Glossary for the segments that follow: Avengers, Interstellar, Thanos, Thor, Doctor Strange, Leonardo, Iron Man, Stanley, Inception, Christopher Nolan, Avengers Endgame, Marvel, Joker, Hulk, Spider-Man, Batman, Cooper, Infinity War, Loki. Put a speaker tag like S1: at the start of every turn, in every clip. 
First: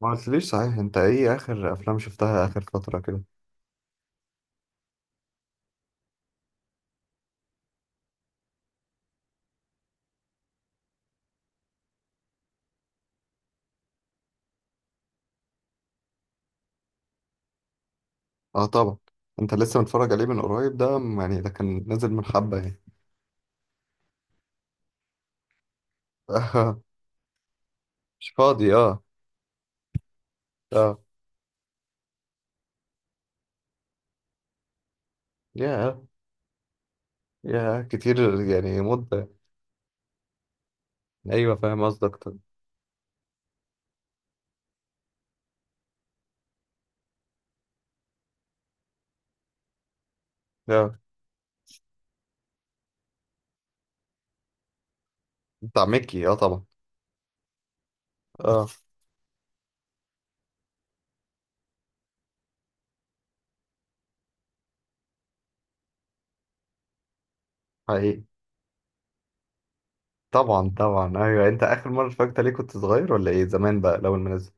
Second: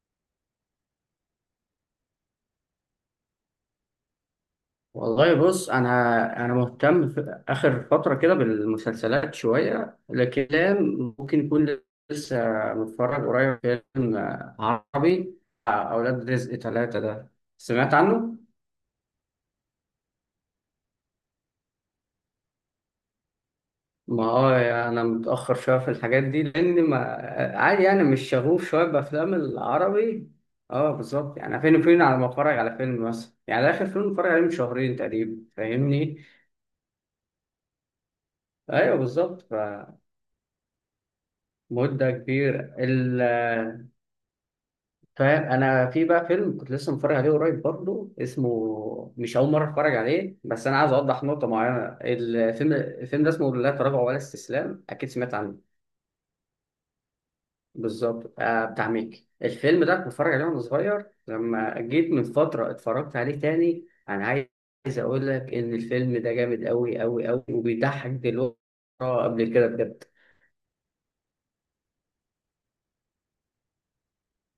S1: ما قلتليش صحيح، انت ايه اخر افلام شفتها اخر فترة كده؟
S2: والله بص، انا مهتم في اخر فتره كده بالمسلسلات شويه، لكن ممكن يكون لسه متفرج قريب فيلم عربي بتاع اولاد رزق ثلاثة ده، سمعت عنه.
S1: اه طبعا. انت لسه متفرج عليه من قريب ده، يعني ده كان نازل من حبة يعني.
S2: ما هو انا متاخر شويه في الحاجات دي لان ما عادي، يعني مش
S1: مش
S2: شغوف
S1: فاضي،
S2: شويه
S1: اه.
S2: بافلام العربي. اه
S1: اه.
S2: بالظبط، يعني فين وفين على ما اتفرج على فيلم مثلا، يعني ده اخر فيلم اتفرج عليه من شهرين تقريبا،
S1: يا
S2: فاهمني؟
S1: يا كتير يعني،
S2: ايوه
S1: مدة.
S2: بالظبط،
S1: ايوه، فاهم
S2: مدة
S1: قصدك، طب.
S2: كبيرة. فاهم، انا في بقى فيلم كنت لسه متفرج عليه قريب برضه، اسمه مش اول مره اتفرج عليه، بس انا عايز
S1: يا
S2: اوضح نقطه معينه. الفيلم ده اسمه لا تراجع ولا استسلام، اكيد سمعت عنه.
S1: بتاع ميكي، اه طبعا.
S2: بالظبط
S1: اه.
S2: بتاع ميكي. الفيلم ده كنت بتفرج عليه وانا صغير، لما جيت من فتره اتفرجت عليه تاني. انا عايز اقول لك ان الفيلم ده جامد قوي قوي قوي، وبيضحك
S1: حقيقي.
S2: دلوقتي قبل كده بجد.
S1: طبعا طبعا، ايوه، انت اخر مرة اتفرجت عليه كنت صغير ولا ايه؟ زمان بقى لو المنزل؟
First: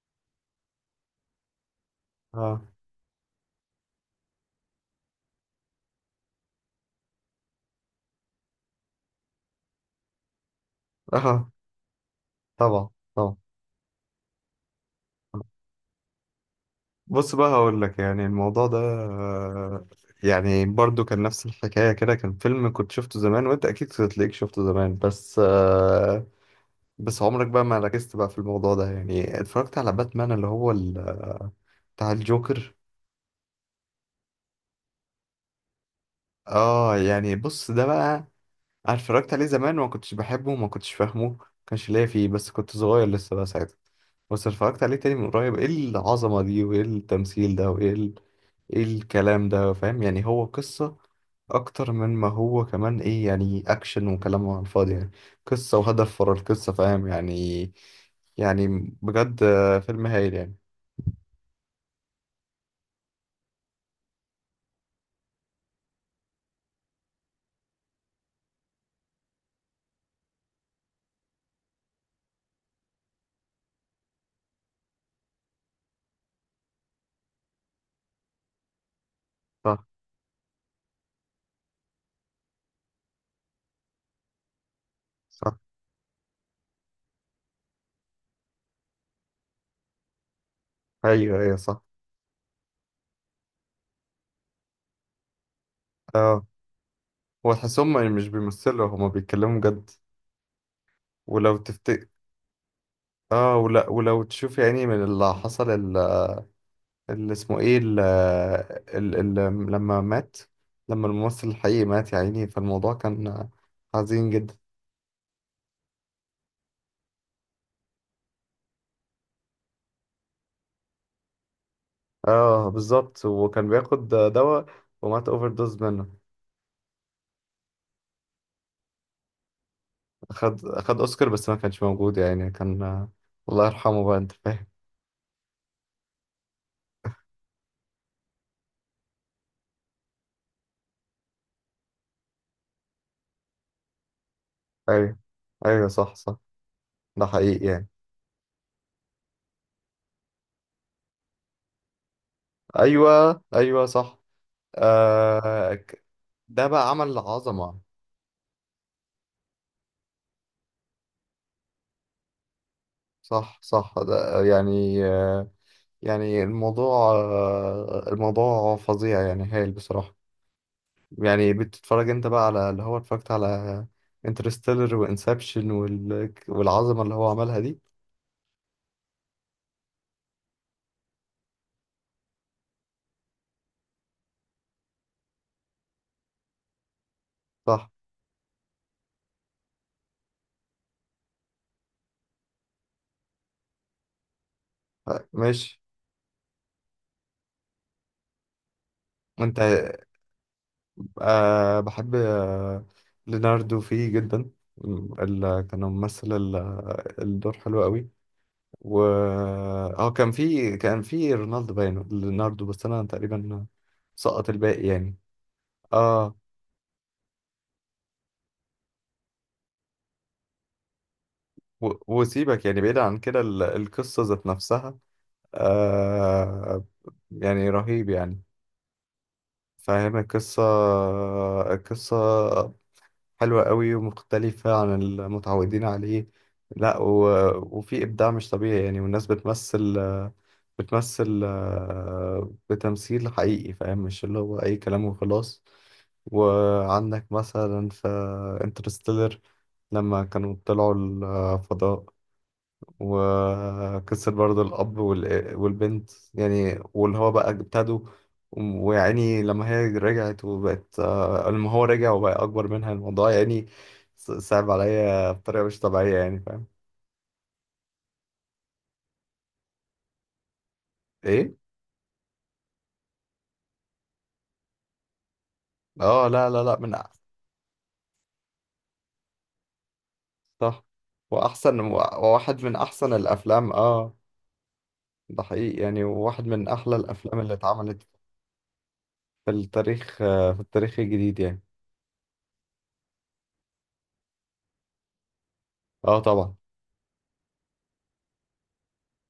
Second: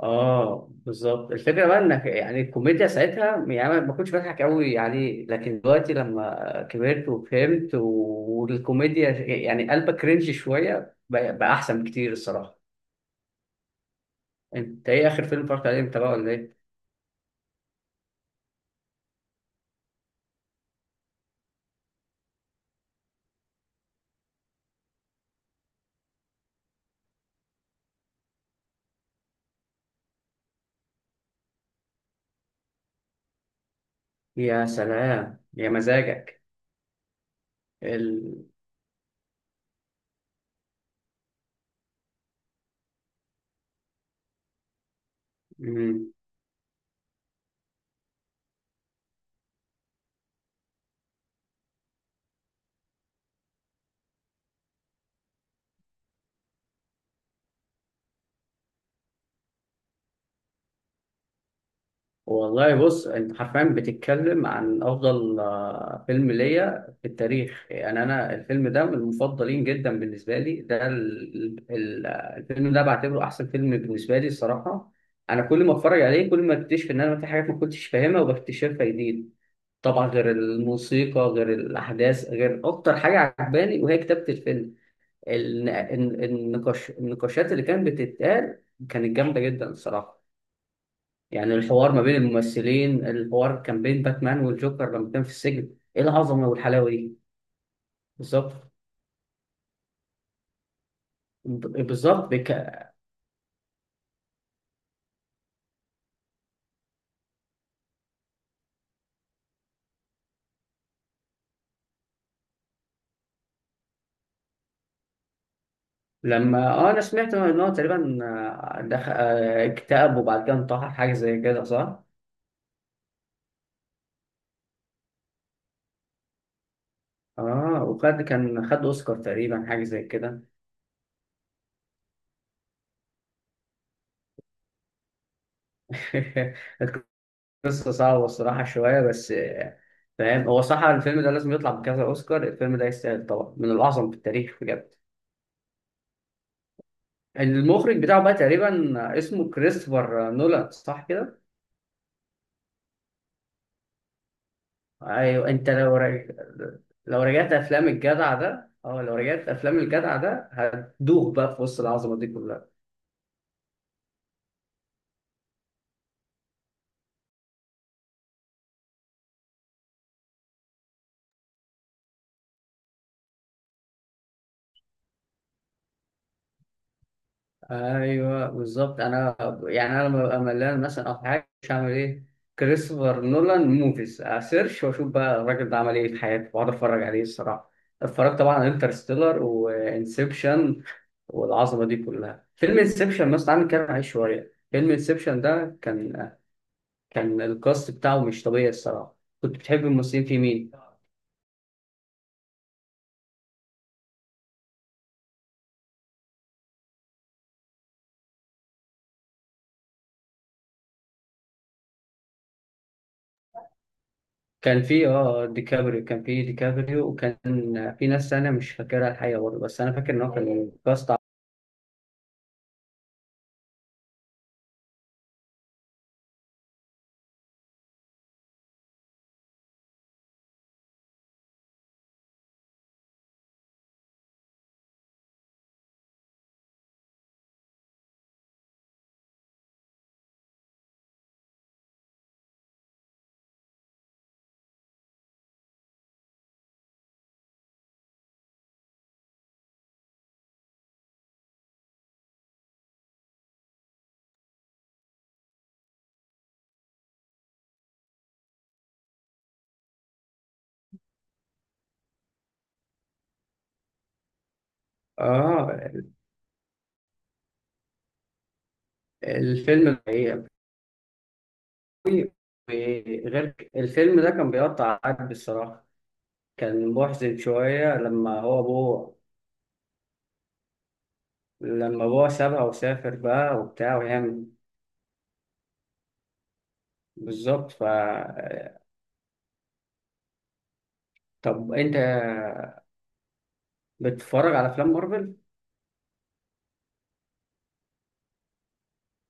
S2: اه بالظبط، الفكره بقى انك يعني
S1: اه.
S2: الكوميديا ساعتها، يعني أنا ما كنتش بضحك قوي عليه، لكن دلوقتي لما كبرت وفهمت والكوميديا، يعني قلبك كرنج شويه بقى،
S1: اه
S2: بقى احسن بكتير الصراحه.
S1: طبعا طبعا.
S2: انت ايه اخر فيلم اتفرجت عليه انت بقى، ولا ايه؟
S1: بص بقى، هقول لك يعني الموضوع ده، يعني برضو كان نفس الحكاية كده، كان فيلم كنت شفته زمان، وانت اكيد تلاقيك شفته زمان بس، بس عمرك بقى ما ركزت بقى في الموضوع ده. يعني اتفرجت على باتمان، اللي هو بتاع الجوكر.
S2: يا سلام يا مزاجك.
S1: اه يعني بص، ده بقى
S2: ال...
S1: أنا اتفرجت عليه زمان وما كنتش بحبه وما كنتش فاهمه، ما كانش ليا فيه، بس كنت صغير لسه بقى ساعتها. بس اتفرجت عليه تاني من قريب، ايه
S2: مم.
S1: العظمة دي وايه التمثيل ده وايه ايه الكلام ده؟ فاهم يعني؟ هو قصة اكتر من ما هو كمان، ايه يعني، اكشن وكلام على الفاضي يعني، قصة وهدف ورا القصة، فاهم يعني؟ يعني بجد، فيلم هايل يعني.
S2: والله بص، انت حرفيا بتتكلم عن افضل فيلم ليا في التاريخ، يعني انا الفيلم ده من المفضلين جدا بالنسبه لي. ده الفيلم ده بعتبره احسن فيلم بالنسبه لي الصراحه. انا كل ما اتفرج عليه كل ما اكتشف ان انا في حاجات ما كنتش فاهمها وبكتشفها جديد.
S1: صح
S2: طبعا غير الموسيقى غير الاحداث، غير اكتر حاجه عجباني وهي كتابه الفيلم.
S1: صح.
S2: النقاش النقاشات اللي كانت بتتقال كانت جامده جدا الصراحه.
S1: ايوه
S2: يعني
S1: ايوه صح.
S2: الحوار ما بين الممثلين، الحوار كان بين باتمان والجوكر لما كان في السجن، ايه
S1: اه،
S2: العظمه والحلاوه دي.
S1: هو تحسهم مش
S2: بالظبط.
S1: بيمثلوا، هما بيتكلموا بجد. ولو
S2: ب-
S1: تفت...
S2: بالظبط بك...
S1: اه، ولا ولو تشوف يعني من اللي حصل، اللي اسمه ايه، ال ال ال لما مات، لما الممثل الحقيقي مات يا عيني، فالموضوع كان حزين جدا.
S2: لما انا سمعت ان هو تقريبا دخل، اكتئب وبعد كده انتحر، حاجه زي كده صح؟
S1: اه بالظبط، وكان بياخد دواء ومات اوفر دوز منه.
S2: اه، كان خد اوسكار تقريبا، حاجه زي كده.
S1: اخد اوسكار بس ما كانش موجود يعني، كان الله يرحمه بقى، انت فاهم.
S2: القصه صعبه الصراحه شويه، بس فاهم. هو صح الفيلم ده لازم يطلع بكذا اوسكار، الفيلم ده يستاهل طبعا، من الاعظم في التاريخ بجد.
S1: ايوه ايوه صح صح. ده حقيقي يعني.
S2: المخرج بتاعه بقى تقريبا اسمه كريستوفر نولان، صح كده؟
S1: ايوه ايوه صح.
S2: ايوه،
S1: آه ك- ده بقى عمل
S2: لو رجعت
S1: عظمة.
S2: افلام الجدع ده، اه لو رجعت افلام الجدع ده هتدوخ بقى في وسط العظمه دي كلها.
S1: صح صح، ده يعني، يعني الموضوع فظيع يعني، هايل بصراحة. يعني بتتفرج انت بقى على اللي هو اتفرجت على انترستيلر وانسبشن والعظمة اللي هو عملها دي.
S2: ايوه بالظبط، انا يعني انا لما ببقى ملان مثلا او حاجه، مش هعمل ايه؟ كريستوفر نولان موفيز اسيرش، واشوف بقى الراجل ده عمل ايه في حياته واقعد اتفرج عليه الصراحه.
S1: صح.
S2: اتفرجت طبعا على انترستيلر وانسبشن والعظمه دي كلها. فيلم انسبشن مثلا، تعالى نتكلم عليه شويه. فيلم
S1: آه،
S2: انسبشن ده
S1: ماشي.
S2: كان الكاست بتاعه مش طبيعي الصراحه. كنت
S1: انت؟
S2: بتحب الممثلين في مين؟
S1: أه بحب، ليناردو فيه جدا، اللي كان ممثل الدور حلو قوي. و اه، كان في رونالدو باين ليناردو، بس انا تقريبا سقط
S2: كان
S1: الباقي
S2: في
S1: يعني.
S2: اه ديكابريو كان
S1: اه
S2: في ديكابريو، وكان في ناس انا مش فاكرها الحقيقه برضه، بس انا فاكر ان هو كان كاست.
S1: وسيبك يعني، بعيد عن كده، القصة ذات نفسها. آه. يعني رهيب يعني، فاهم، القصة، القصة حلوة قوي ومختلفة عن المتعودين عليه. لا، وفي إبداع مش طبيعي يعني، والناس بتمثل، بتمثيل حقيقي، فاهم، مش اللي هو أي كلام وخلاص. وعندك مثلا في انترستيلر، لما كانوا طلعوا الفضاء، وكسر برضه الأب والبنت يعني، واللي هو بقى ابتدوا، ويعني لما هي رجعت وبقت آه، لما هو رجع وبقى أكبر منها، الموضوع يعني صعب عليا بطريقة مش
S2: اه،
S1: طبيعية يعني، فاهم؟
S2: الفيلم الحقيقة،
S1: إيه؟
S2: غير الفيلم ده كان بيقطع قلب الصراحه.
S1: آه لا لا لا،
S2: كان محزن شويه لما هو ابوه،
S1: صح،
S2: لما ابوه سابها
S1: وواحد من أحسن
S2: وسافر بقى
S1: الأفلام،
S2: وبتاع،
S1: آه.
S2: وهي
S1: ده حقيقي يعني، واحد من أحلى الأفلام اللي
S2: بالظبط.
S1: اتعملت في التاريخ، في التاريخ الجديد يعني.
S2: طب انت بتتفرج على افلام مارفل؟
S1: آه طبعا.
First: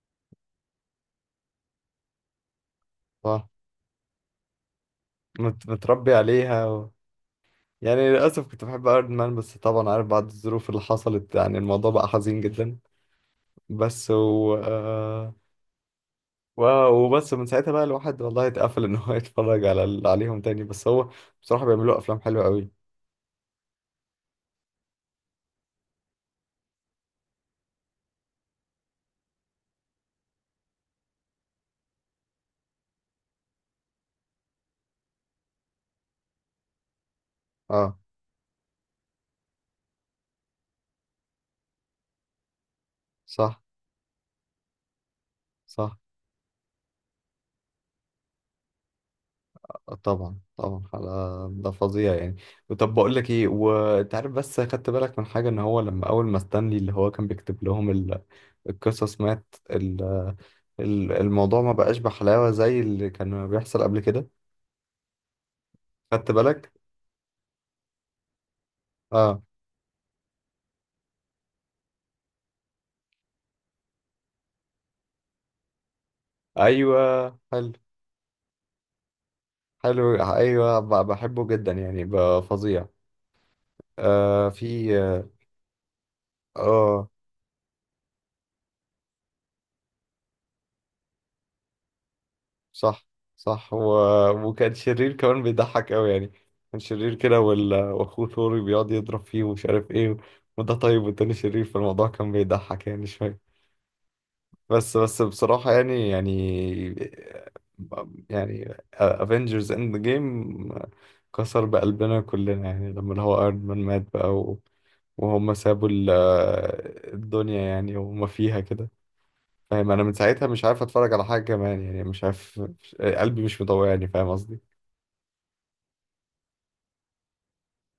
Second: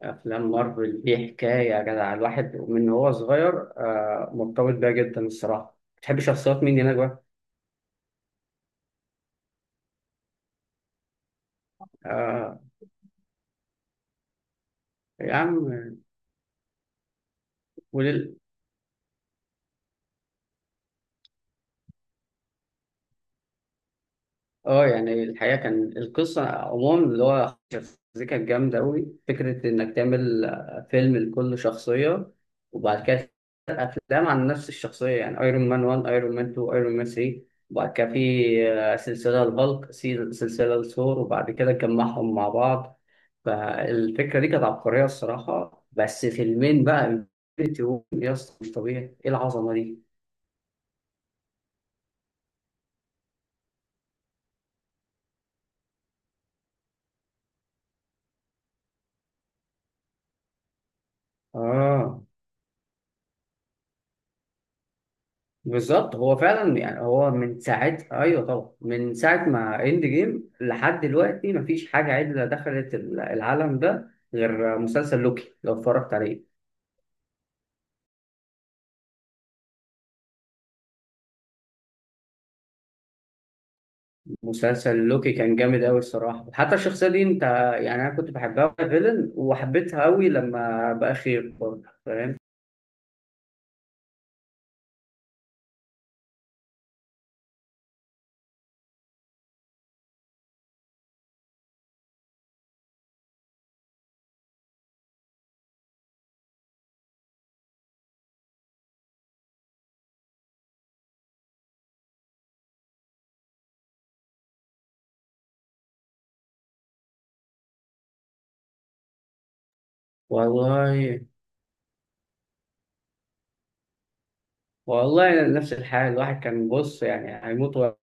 S2: افلام مارفل دي حكايه يا جدع، الواحد من هو
S1: صح.
S2: صغير مرتبط بيها جدا الصراحه.
S1: متربي
S2: بتحب شخصيات مين
S1: عليها
S2: هناك بقى؟
S1: يعني، للأسف كنت بحب ايرون مان بس طبعا عارف بعد الظروف اللي حصلت، يعني الموضوع بقى حزين
S2: آه،
S1: جدا. بس
S2: يا عم.
S1: وبس من ساعتها بقى الواحد
S2: ولل
S1: والله اتقفل ان هو يتفرج على عليهم تاني، بس هو بصراحة بيعملوا افلام حلوة قوي.
S2: اه، يعني الحقيقه كان القصه عموما اللي هو شخصيتها كانت جامده قوي. فكره انك تعمل فيلم لكل شخصيه، وبعد كده افلام عن نفس الشخصيه، يعني ايرون مان 1، ايرون مان 2، ايرون مان 3. وبعد
S1: اه.
S2: كده في سلسله الهالك، سلسله الثور، وبعد كده جمعهم مع بعض.
S1: صح
S2: فالفكره دي كانت عبقريه الصراحه.
S1: صح.
S2: بس فيلمين بقى، انفينيتي وور، يا اسطى مش طبيعي، ايه العظمه دي.
S1: طبعا طبعا على، ده فظيع يعني. طب بقول لك ايه، وانت عارف بس خدت بالك من حاجة، ان هو لما اول ما ستانلي اللي هو كان بيكتب لهم القصص مات، الموضوع ما بقاش
S2: اه
S1: بحلاوة زي اللي كان بيحصل قبل كده.
S2: بالظبط،
S1: خدت
S2: هو
S1: بالك؟
S2: فعلا يعني هو من ساعه، ايوه طبعا، من
S1: اه.
S2: ساعه ما اند جيم لحد دلوقتي مفيش حاجه عدله دخلت العالم ده، غير مسلسل لوكي لو اتفرجت عليه.
S1: ايوه حلو. حلو، ايوه بحبه جدا يعني، فظيع. آه، في
S2: مسلسل
S1: اه،
S2: لوكي كان جامد قوي الصراحه. حتى
S1: آه،
S2: الشخصيه دي انت، يعني انا كنت بحبها في فيلن وحبيتها قوي لما بقى خير برضه، فاهم؟
S1: صح صح، وكان شرير كمان بيضحك قوي يعني. كان شرير كده، واخوه ثوري بيقعد يضرب فيه ومش عارف ايه، وده طيب والتاني شرير، فالموضوع كان بيضحك يعني شويه. بس بصراحه يعني، يعني افنجرز اند جيم كسر بقلبنا كلنا يعني لما اللي هو ايرون مان مات بقى، وهم سابوا الدنيا يعني، وهم فيها كده. فاهم انا من ساعتها مش عارف اتفرج
S2: والله،
S1: على حاجه كمان يعني، مش عارف، قلبي مش مطوعني، فاهم قصدي.
S2: والله نفس الحال، الواحد كان بص يعني هيموت وقتها،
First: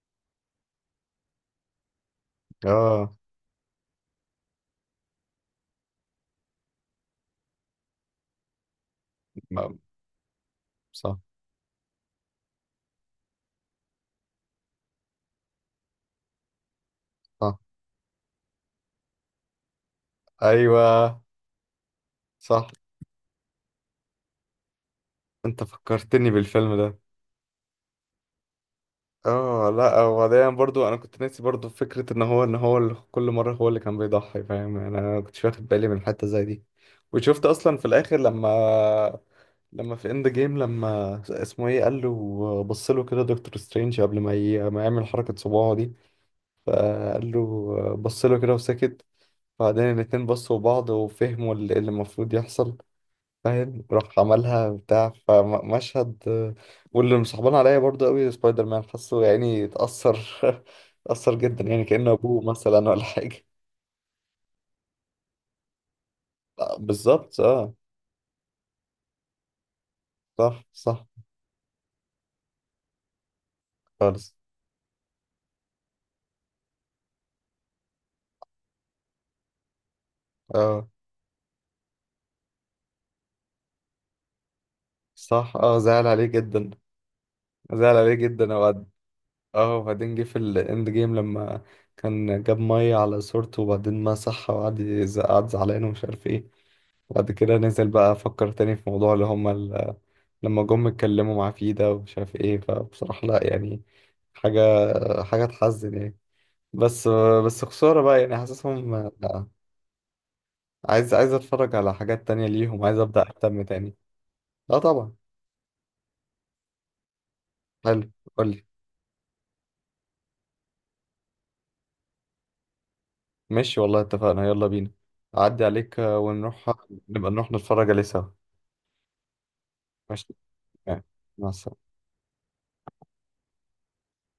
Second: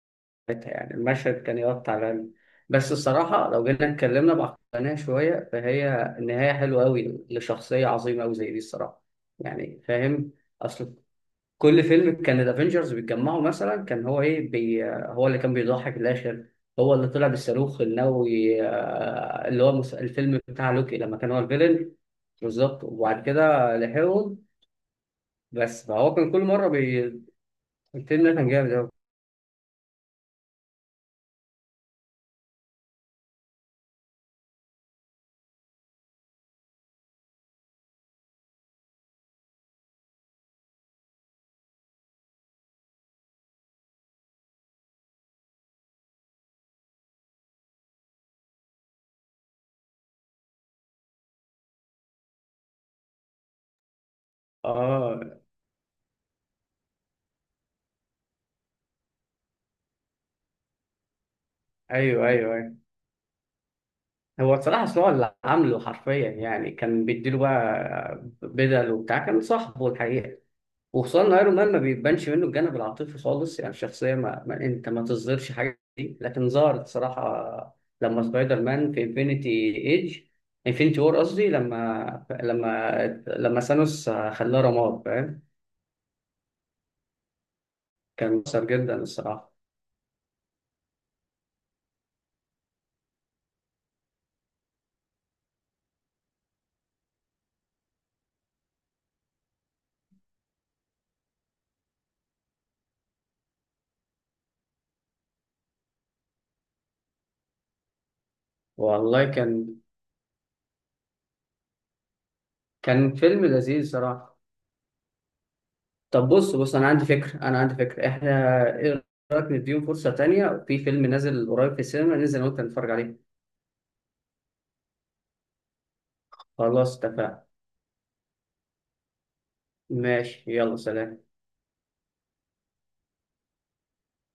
S2: يعني المشهد كان يقطع القلب. بس
S1: اه.
S2: الصراحه لو جينا اتكلمنا بعقلانيه شويه، فهي النهايه حلوه قوي لشخصيه عظيمه قوي زي دي الصراحه،
S1: ما-
S2: يعني فاهم. اصل
S1: صح
S2: كل فيلم كان الافنجرز بيتجمعوا مثلا، كان هو ايه بي، هو اللي كان بيضحي في الاخر. هو اللي طلع
S1: صح.
S2: بالصاروخ النووي، اللي هو الفيلم بتاع
S1: ايوه
S2: لوكي لما كان هو الفيلن.
S1: صح.
S2: بالظبط، وبعد كده لحقهم.
S1: انت
S2: بس فهو كان
S1: فكرتني
S2: كل مره
S1: بالفيلم ده.
S2: الفيلم ده كان جامد قوي.
S1: اه لا، وبعدين برضو انا كنت ناسي برضو فكرة ان هو، اللي كل مرة هو اللي كان بيضحي، فاهم يعني، انا كنتش واخد بالي من حتة زي دي. وشفت اصلا في الاخر، لما في اند جيم، لما اسمه ايه قال له، بص له كده دكتور سترينج قبل ما ما يعمل حركة صباعه دي، فقال له، بص له كده وسكت، بعدين الاتنين بصوا لبعض وفهموا اللي المفروض يحصل، فاهم، راح عملها بتاع
S2: اه،
S1: فمشهد. واللي مصاحبان عليا برضو قوي سبايدر مان، حاسه يعني اتأثر اتأثر جدا يعني كأنه
S2: ايوه
S1: أبوه
S2: ايوه ايوه.
S1: مثلا ولا حاجة.
S2: هو بصراحه أصل هو اللي عامله حرفيا، يعني
S1: آه،
S2: كان بيديله
S1: بالظبط، اه.
S2: بقى بدل وبتاع، كان صاحبه الحقيقه.
S1: صح صح.
S2: وخصوصا ان ايرون مان ما بيبانش منه الجانب العاطفي خالص، يعني الشخصيه
S1: خالص.
S2: ما انت ما تصدرش حاجه دي، لكن ظهرت صراحه لما سبايدر مان في انفينيتي ايج
S1: اه.
S2: انفينيتي وور قصدي، لما ثانوس خلاه رماد، فاهم؟
S1: صح، اه. زعل عليه جدا، زعل عليه
S2: كان
S1: جدا
S2: مؤثر
S1: وبعد.
S2: جدا الصراحه.
S1: اه، وبعدين جه في الاند جيم لما كان جاب مية على صورته وبعدين مسحها، وقعد قعد زعلان ومش عارف ايه، وبعد كده نزل بقى فكر تاني في موضوع اللي هما، لما جم اتكلموا معاه فيه ده، ومش عارف ايه، فبصراحة لا يعني، حاجة حاجة تحزن يعني. بس بس خسارة بقى يعني حاسسهم.
S2: والله
S1: لا.
S2: كان
S1: عايز اتفرج على حاجات تانية ليهم، عايز
S2: كان
S1: ابدأ
S2: فيلم
S1: اهتم
S2: لذيذ
S1: تاني.
S2: صراحه.
S1: اه طبعا.
S2: طب بص انا عندي فكره،
S1: حلو.
S2: احنا
S1: قولي.
S2: ايه رايك نديهم فرصه تانية في فيلم نازل قريب في السينما، ننزل انا وانت نتفرج عليه.
S1: ماشي والله، اتفقنا، يلا بينا. اعدي عليك، ونروح
S2: خلاص
S1: نبقى
S2: اتفقنا.
S1: نروح نتفرج عليه سوا. ماشي.
S2: ماشي يلا سلام.
S1: مع السلامة.